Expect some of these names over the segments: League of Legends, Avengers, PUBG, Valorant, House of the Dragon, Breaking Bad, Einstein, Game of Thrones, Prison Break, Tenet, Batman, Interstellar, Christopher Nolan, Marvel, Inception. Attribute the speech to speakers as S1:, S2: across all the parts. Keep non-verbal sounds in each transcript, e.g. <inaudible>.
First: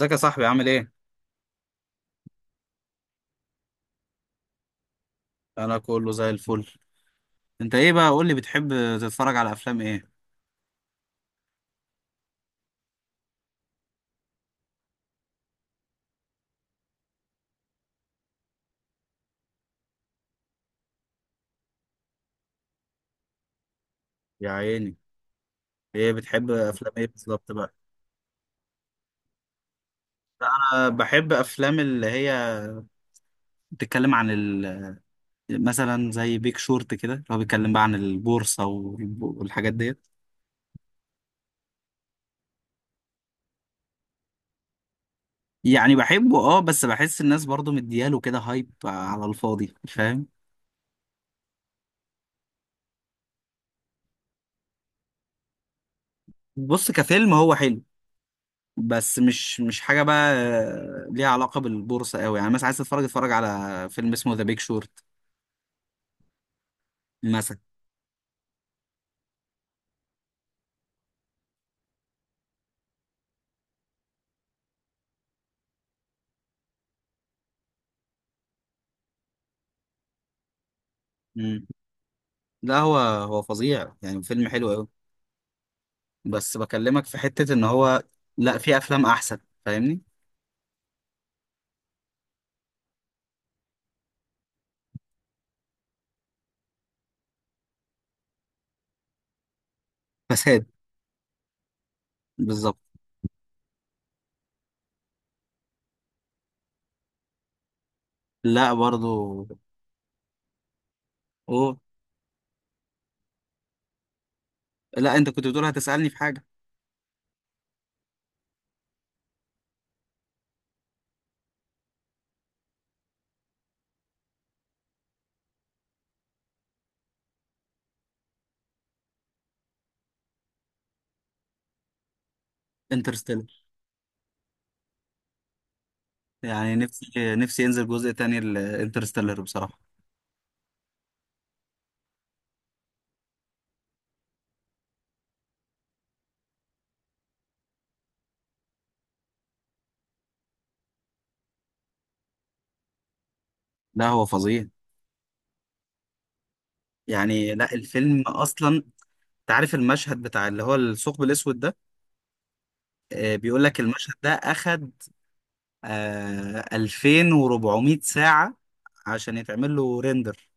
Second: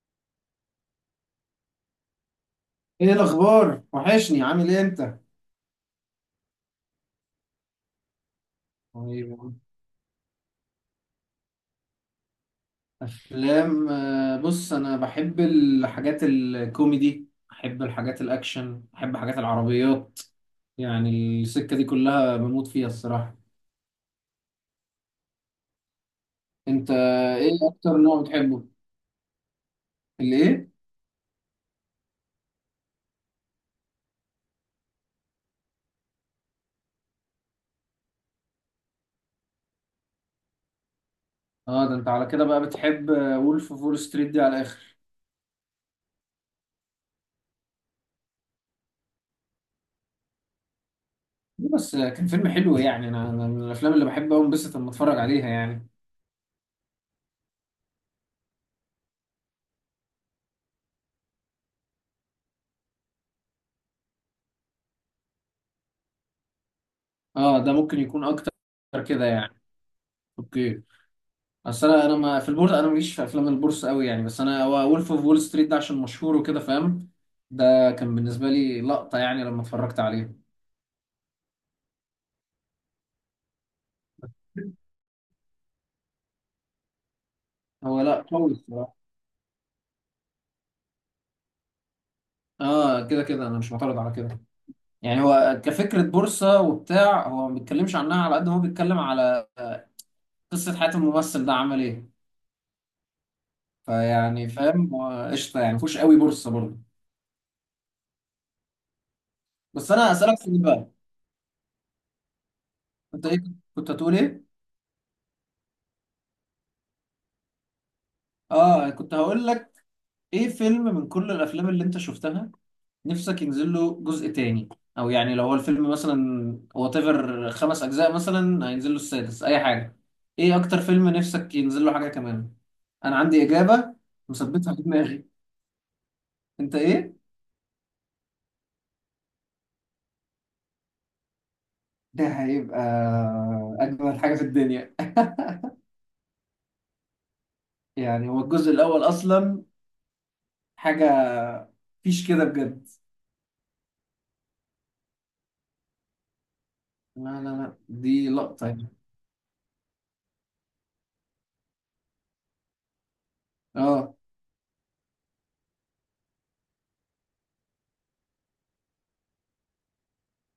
S1: ازيك يا صاحبي، عامل ايه؟
S2: ايه الاخبار؟ وحشني، عامل ايه انت؟
S1: انا كله زي الفل. انت ايه بقى، قول لي، بتحب تتفرج على
S2: طيب.
S1: افلام ايه؟
S2: افلام. بص، انا بحب الحاجات الكوميدي، بحب الحاجات الاكشن، بحب حاجات العربيات. يعني السكة دي كلها بموت فيها الصراحة.
S1: يا عيني. ايه بتحب،
S2: انت
S1: افلام ايه بالظبط
S2: ايه
S1: بقى؟
S2: اكتر نوع بتحبه؟
S1: لا،
S2: الايه؟
S1: انا بحب افلام اللي هي بتتكلم عن مثلا زي بيك شورت كده، اللي هو بيتكلم بقى عن البورصة والحاجات ديت.
S2: اه، ده انت على كده بقى بتحب وولف فول ستريت دي على الاخر.
S1: يعني بحبه اه، بس بحس الناس برضو مدياله كده، هايب على الفاضي، فاهم؟
S2: ليه بس؟ كان فيلم حلو يعني، أنا من الافلام اللي بحب أوي انبسط لما اتفرج عليها يعني.
S1: بص، كفيلم هو حلو، بس مش حاجة بقى ليها علاقة بالبورصة قوي. يعني مثلا عايز تتفرج، اتفرج على فيلم اسمه ذا بيك شورت مثلا.
S2: اه، ده ممكن يكون اكتر كده يعني. اوكي. اصل انا ما في البورصه، انا ماليش في افلام البورصه قوي يعني، بس انا هو وولف اوف وول ستريت ده عشان مشهور وكده فاهم. ده كان بالنسبه لي لقطه يعني لما اتفرجت عليه.
S1: مم. لا، هو فظيع، يعني فيلم حلو قوي. بس بكلمك في حتة ان
S2: هو
S1: هو.
S2: لا قوي
S1: لا، في
S2: الصراحه.
S1: افلام احسن، فاهمني؟
S2: اه، كده كده انا مش معترض على كده. يعني هو كفكره بورصه وبتاع، هو ما بيتكلمش عنها على قد ما هو بيتكلم على
S1: فساد.
S2: قصه حياه الممثل ده عمل ايه.
S1: بالظبط.
S2: فيعني فاهم، هو قشطه يعني، مفهوش قوي بورصه برضه.
S1: لا برضو.
S2: بس انا اسالك سؤال بقى.
S1: اوه.
S2: انت ايه كنت هتقول ايه؟
S1: لا، انت كنت بتقول هتسألني في حاجة.
S2: اه، كنت هقول لك، ايه فيلم من كل الافلام اللي انت شفتها نفسك ينزل له جزء تاني؟ او يعني لو هو الفيلم مثلا وات ايفر 5 اجزاء، مثلا هينزل له السادس، اي حاجه، ايه اكتر فيلم نفسك ينزل له حاجه كمان؟ انا عندي
S1: انترستيلر.
S2: اجابه مثبتها في دماغي. انت
S1: يعني
S2: ايه؟
S1: نفسي ينزل جزء تاني لانترستيلر بصراحة.
S2: ده هيبقى اجمل حاجه في الدنيا. <laughs> يعني هو الجزء الاول اصلا حاجه، مفيش كده بجد.
S1: لا هو فظيع،
S2: لا لا
S1: يعني لا
S2: لا،
S1: الفيلم
S2: دي لقطه
S1: اصلا.
S2: يعني.
S1: تعرف المشهد بتاع اللي هو الثقب الاسود ده، بيقول لك المشهد
S2: اه.
S1: ده اخد 2400 ساعة عشان يتعمل له ريندر.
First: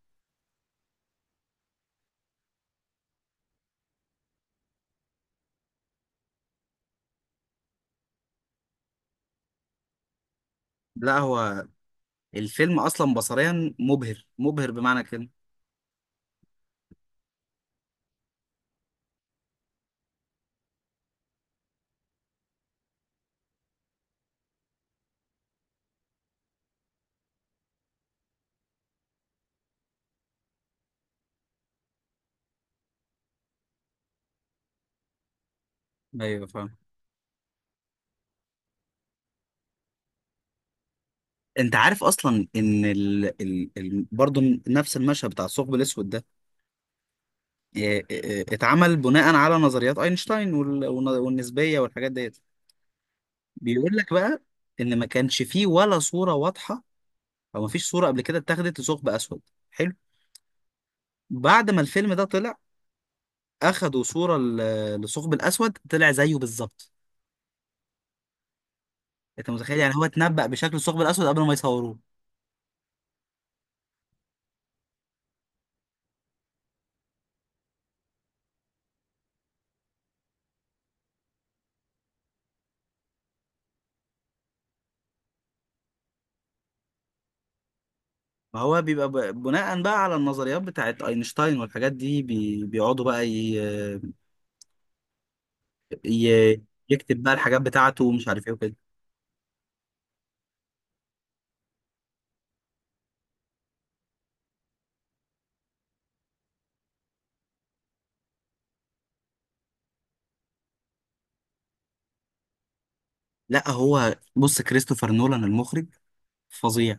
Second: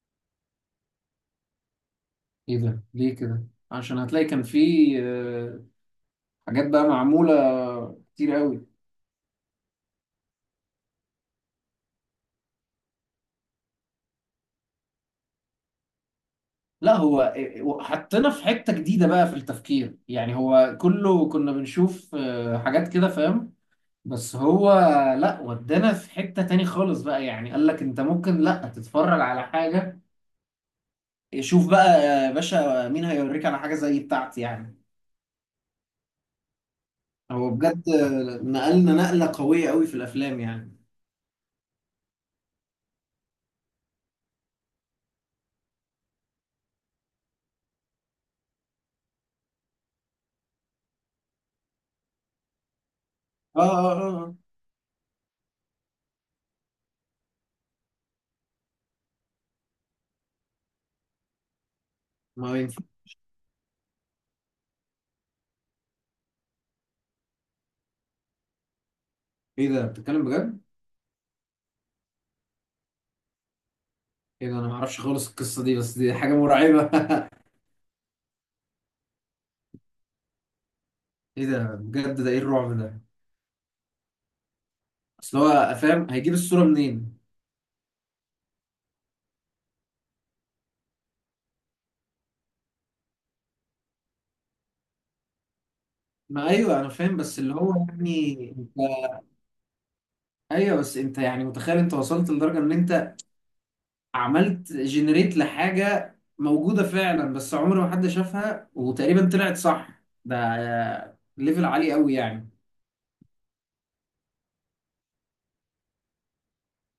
S2: ايه ده ليه كده؟ عشان هتلاقي كان في آه، حاجات بقى معموله كتير قوي.
S1: لا، هو الفيلم اصلا بصريا مبهر مبهر، بمعنى كده.
S2: لا، هو حطينا في حتة جديدة بقى في التفكير، يعني هو كله كنا بنشوف حاجات كده فاهم. بس هو لا، ودانا في حتة تاني خالص بقى، يعني قال لك انت ممكن لا تتفرج على حاجة. شوف بقى يا باشا مين هيوريك على حاجة زي بتاعتي يعني.
S1: ايوه فاهم.
S2: هو بجد نقلنا نقلة قوية قوي في الافلام يعني.
S1: انت عارف اصلا ان برضه نفس المشهد بتاع الثقب الاسود ده اتعمل بناء على نظريات اينشتاين والنسبيه والحاجات ديت.
S2: اه، اه،
S1: بيقول لك
S2: اه، آه.
S1: بقى ان ما كانش فيه ولا صوره واضحه، او ما فيش صوره قبل كده اتاخدت لثقب اسود. حلو. بعد ما الفيلم ده
S2: ما هو
S1: طلع،
S2: ينفع.
S1: اخدوا صوره للثقب الاسود، طلع زيه بالظبط. انت
S2: ايه
S1: متخيل؟
S2: ده،
S1: يعني هو
S2: بتتكلم
S1: اتنبأ
S2: بجد؟
S1: بشكل الثقب الاسود قبل ما يصوروه.
S2: ايه ده؟ انا ما اعرفش خالص القصة دي، بس دي حاجة مرعبة. <laughs> ايه ده بجد، ده ايه الرعب ده؟ اصل هو فاهم هيجيب الصورة منين؟
S1: ما هو بيبقى بناء بقى على النظريات بتاعت اينشتاين والحاجات دي، بيقعدوا بقى
S2: ما
S1: ي...
S2: ايوه، انا فاهم
S1: يكتب بقى
S2: بس اللي
S1: الحاجات
S2: هو
S1: بتاعته ومش عارف
S2: يعني
S1: ايه وكده.
S2: انت. ايوه بس انت يعني متخيل انت وصلت لدرجة ان انت عملت جنريت لحاجة موجودة فعلا، بس عمر ما حد شافها وتقريبا طلعت صح، ده ليفل عالي قوي يعني.
S1: لا هو بص، كريستوفر نولان المخرج فظيع،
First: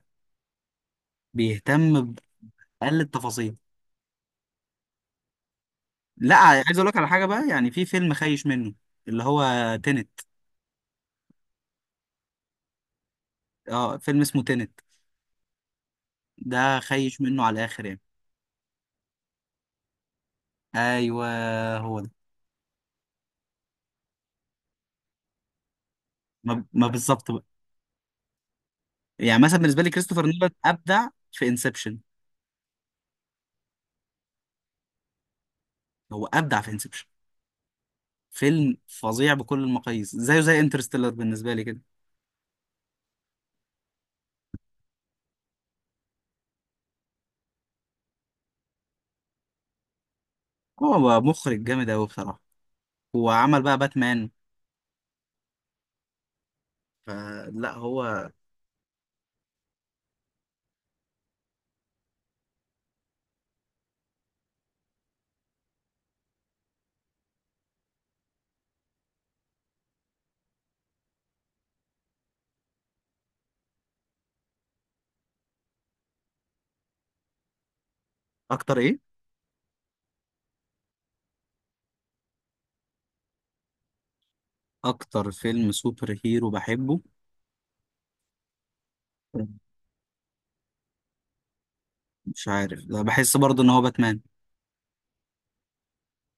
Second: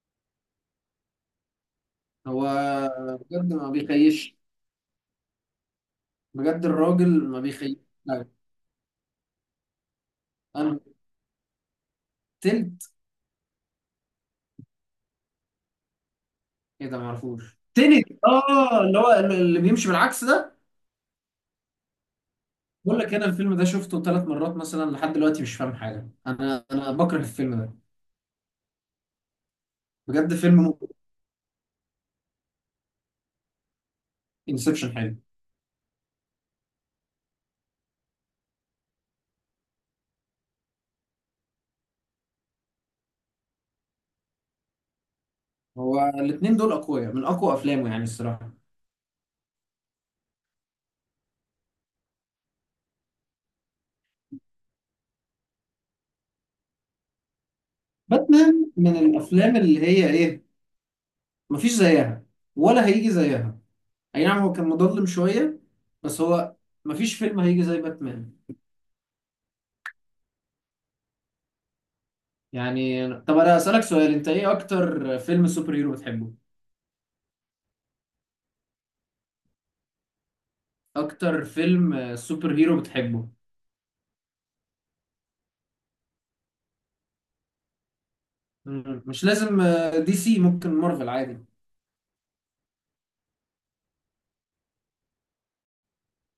S1: بيهتم
S2: هو
S1: بأقل
S2: بجد
S1: التفاصيل.
S2: ما بيخيش.
S1: لا،
S2: بجد
S1: عايز اقول لك على حاجة
S2: الراجل ما
S1: بقى، يعني
S2: بيخيش.
S1: في فيلم
S2: لا.
S1: خايش منه، اللي هو تينت.
S2: انا تلت.
S1: اه، فيلم اسمه تينت، ده
S2: ايه ده، ما
S1: خايش منه على
S2: اعرفوش؟
S1: الاخر يعني.
S2: تنت، اه، اللي هو اللي بيمشي بالعكس ده.
S1: ايوه، هو ده.
S2: بقول لك انا الفيلم ده شفته 3 مرات مثلا لحد دلوقتي، مش فاهم حاجه،
S1: ما,
S2: انا
S1: ما
S2: انا بكره
S1: بالظبط بقى.
S2: الفيلم ده.
S1: يعني مثلا بالنسبة لي كريستوفر
S2: بجد
S1: نولان
S2: فيلم
S1: ابدع في انسبشن.
S2: انسبشن حلو.
S1: هو ابدع في انسبشن، فيلم فظيع بكل المقاييس، زيه زي انترستيلر بالنسبة لي كده.
S2: هو الاثنين دول اقوياء من اقوى افلامه يعني الصراحه.
S1: هو بقى مخرج جامد أوي بصراحة، وعمل بقى باتمان. فلا هو.
S2: باتمان من الافلام اللي هي ايه، مفيش زيها ولا هيجي زيها. اي نعم، هو كان مظلم شويه بس هو مفيش فيلم هيجي زي باتمان. يعني طب انا اسالك سؤال، انت ايه اكتر فيلم سوبر هيرو بتحبه؟
S1: أكتر إيه؟
S2: اكتر فيلم سوبر هيرو بتحبه؟
S1: أكتر فيلم سوبر هيرو بحبه.
S2: مش لازم دي سي، ممكن مارفل عادي.
S1: مش عارف، لا، بحس برضه إن هو باتمان.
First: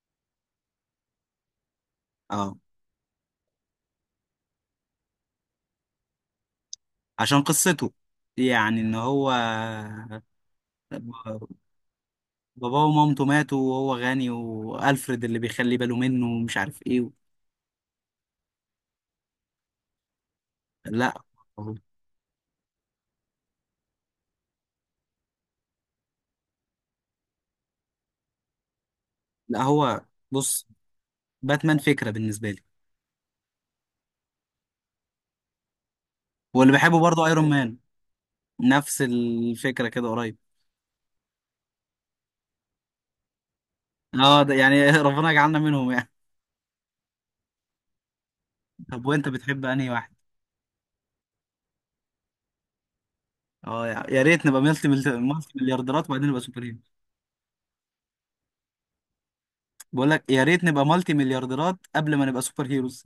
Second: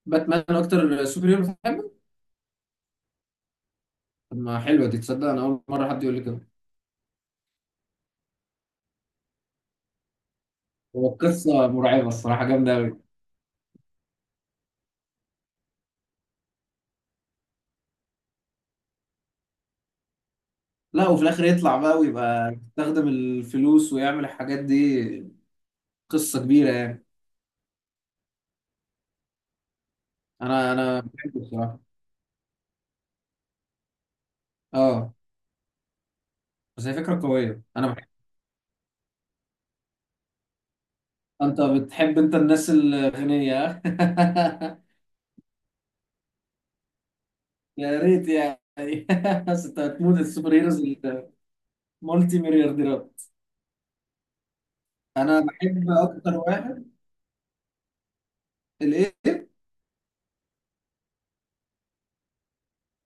S2: باتمان اكتر سوبر هيرو بتحبه؟
S1: أه.
S2: طب ما حلوه، دي تصدق انا اول مره حد يقول لي كده.
S1: عشان قصته، يعني إن هو
S2: هو
S1: ب-
S2: القصه مرعبه الصراحه، جامده
S1: باباه
S2: قوي.
S1: ومامته ماتوا، وهو غني، وألفريد اللي بيخلي باله منه، ومش عارف إيه.
S2: لا،
S1: لا،
S2: وفي الاخر يطلع بقى ويبقى يستخدم الفلوس ويعمل الحاجات دي، قصه كبيره يعني.
S1: لا هو بص،
S2: انا بحبه
S1: باتمان
S2: الصراحه.
S1: فكرة بالنسبة لي،
S2: اه.
S1: واللي
S2: بس هي
S1: بحبه
S2: فكره
S1: برضه أيرون
S2: قويه،
S1: مان،
S2: انا بحب.
S1: نفس الفكرة كده قريب.
S2: انت بتحب انت الناس الغنيه.
S1: اه ده يعني <laughs>
S2: <laughs>
S1: ربنا يجعلنا منهم يعني.
S2: يا ريت
S1: طب
S2: يعني.
S1: وانت
S2: <laughs>
S1: بتحب
S2: بس انت
S1: انهي واحد؟
S2: هتموت السوبر هيروز المالتي مليارديرات.
S1: اه، يا ريت نبقى ملتي
S2: انا
S1: ملتي
S2: بحب
S1: مليارديرات، وبعدين
S2: اكتر
S1: نبقى سوبر هيرو.
S2: واحد الايه.
S1: بقول لك يا ريت نبقى ملتي مليارديرات قبل ما نبقى سوبر هيروز.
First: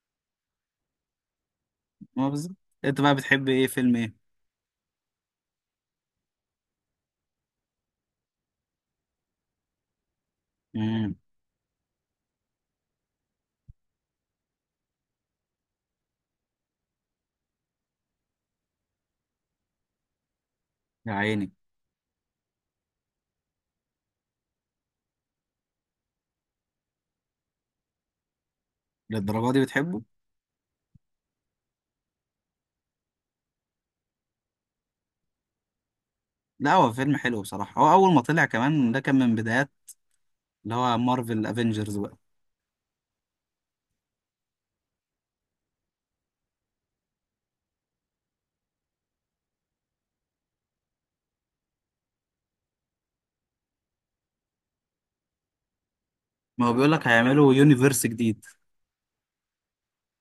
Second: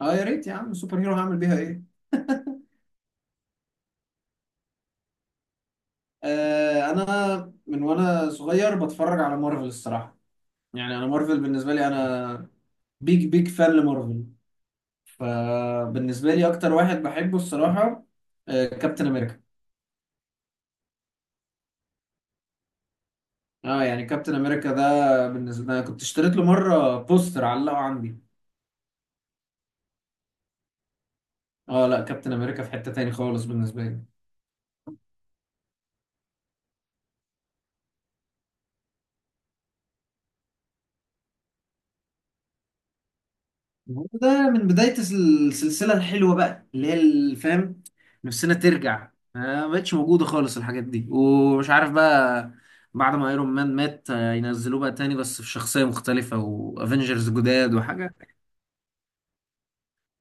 S2: اه يا ريت يا عم، سوبر هيرو هعمل بيها ايه.
S1: <laughs> ما بالظبط. انت بقى بتحب ايه، فيلم ايه؟
S2: انا من وانا صغير بتفرج على مارفل الصراحه. يعني انا
S1: امم.
S2: مارفل بالنسبه لي، انا بيج بيج فان لمارفل. فبالنسبه لي اكتر واحد بحبه الصراحه كابتن امريكا.
S1: يا عيني.
S2: اه، يعني كابتن امريكا ده بالنسبه لي، أنا كنت اشتريت له مره بوستر علقه عندي.
S1: للدرجة دي بتحبه؟
S2: اه لا، كابتن امريكا في حته تاني خالص بالنسبه لي.
S1: لا، هو فيلم حلو بصراحة، هو أول ما طلع كمان ده كان من بدايات اللي هو مارفل افنجرز بقى.
S2: هو ده من بداية السلسلة الحلوة بقى اللي هي الفهم. نفسنا ترجع، ما بقتش موجودة خالص الحاجات دي ومش عارف بقى. بعد ما ايرون مان مات ينزلوه بقى تاني بس في شخصية مختلفة
S1: ما هو بيقول لك
S2: وافنجرز
S1: هيعملوا
S2: جداد
S1: يونيفرس
S2: وحاجة.
S1: جديد.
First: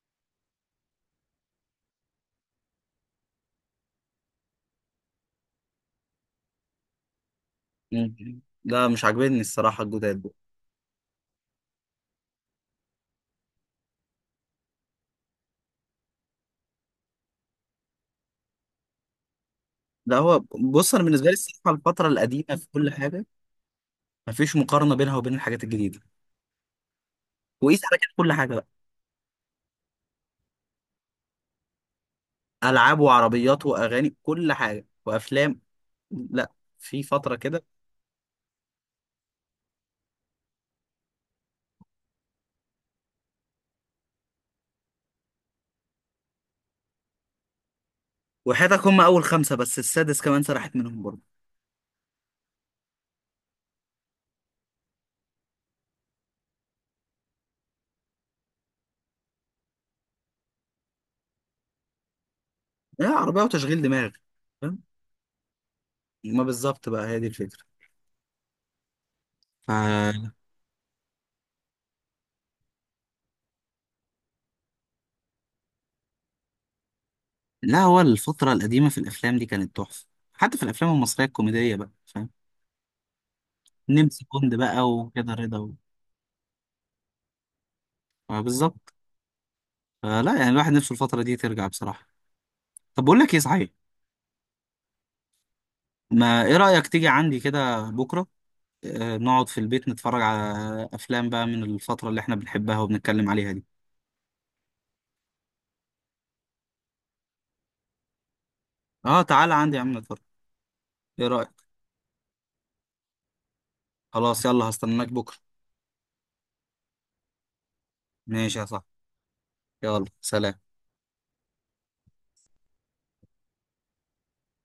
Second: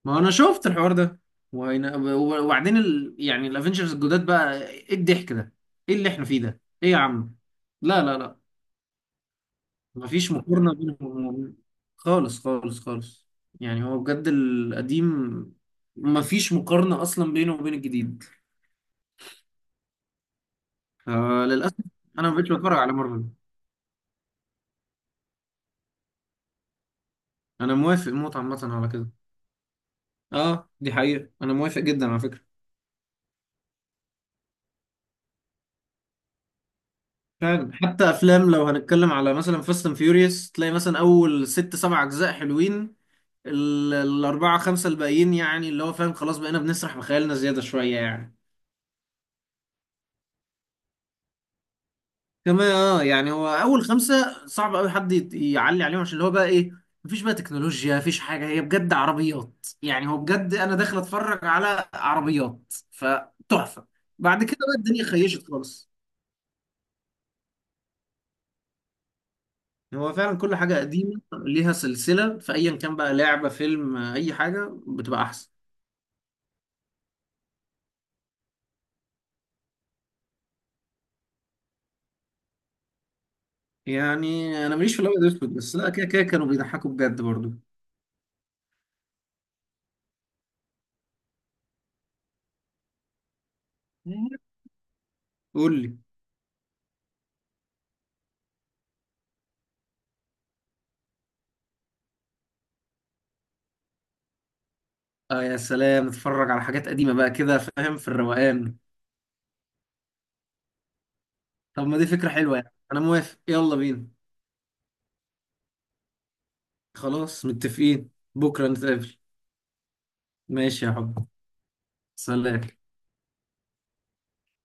S2: ما انا شفت الحوار ده. وبعدين يعني الافنجرز الجداد بقى ايه الضحك ده؟ ايه اللي احنا فيه ده؟ ايه يا عم؟ لا
S1: مم.
S2: لا لا،
S1: لا، مش عاجبني الصراحة الجداد.
S2: مفيش مقارنة بينهم خالص خالص خالص. يعني هو بجد القديم مفيش مقارنة أصلا بينه وبين الجديد.
S1: لا هو بص، انا بالنسبه لي الصراحه
S2: فللأسف
S1: الفتره
S2: أنا مبقتش
S1: القديمه في
S2: بتفرج
S1: كل
S2: على مارفل.
S1: حاجه، مفيش مقارنه بينها وبين الحاجات الجديده،
S2: أنا
S1: وقيس على
S2: موافق
S1: كده كل
S2: موت
S1: حاجه
S2: عامة
S1: بقى،
S2: على كده. أه، دي حقيقة، أنا موافق جدا على فكرة.
S1: العاب وعربيات واغاني كل حاجه وافلام. لا، في فتره كده.
S2: فعلا حتى أفلام، لو هنتكلم على مثلا فاست أند فيوريوس، تلاقي مثلا أول ست سبع أجزاء حلوين. الأربعة خمسة الباقيين يعني اللي هو فاهم، خلاص بقينا بنسرح بخيالنا زيادة شوية يعني.
S1: وحياتك هم اول خمسه، بس السادس كمان سرحت منهم برضه.
S2: كمان اه يعني هو اول 5 صعب قوي حد يعلي عليهم، عشان اللي هو بقى ايه، مفيش بقى تكنولوجيا، مفيش حاجه، هي بجد عربيات يعني، هو بجد انا داخل اتفرج على عربيات
S1: لا، عربيه وتشغيل
S2: فتحفه.
S1: دماغ.
S2: بعد كده بقى
S1: فاهم.
S2: الدنيا خيشت خالص.
S1: ما بالظبط بقى، هي دي الفكره.
S2: هو
S1: ف
S2: فعلا كل حاجه قديمه ليها سلسله، في ايا كان بقى لعبه، فيلم، اي حاجه بتبقى احسن.
S1: لا هو الفتره القديمه في الافلام دي كانت تحفه، حتى في الافلام المصريه الكوميديه بقى، فاهم؟ نمسي كوند
S2: يعني انا
S1: بقى
S2: ماليش في الابيض
S1: وكده،
S2: والاسود،
S1: رضا و...
S2: بس لا، كده كده كانوا بيضحكوا بجد برضو.
S1: آه، بالظبط. فلا يعني الواحد نفسه الفتره دي ترجع بصراحه. طب بقول لك ايه صحيح،
S2: قول لي.
S1: ما ايه رأيك تيجي عندي كده بكرة، نقعد في البيت نتفرج على افلام بقى من الفترة اللي احنا بنحبها وبنتكلم عليها دي؟
S2: اه يا سلام، اتفرج على حاجات قديمه بقى كده فاهم، في الروقان.
S1: اه، تعالى عندي يا عم نتفرج، ايه رأيك؟
S2: طب ما دي فكرة حلوة، يعني أنا موافق، يلا بينا.
S1: خلاص يلا، هستناك بكرة.
S2: خلاص متفقين.
S1: ماشي يا
S2: بكرة
S1: صاحبي.
S2: نتقابل.
S1: يلا سلام.
S2: ماشي يا حب، سلام.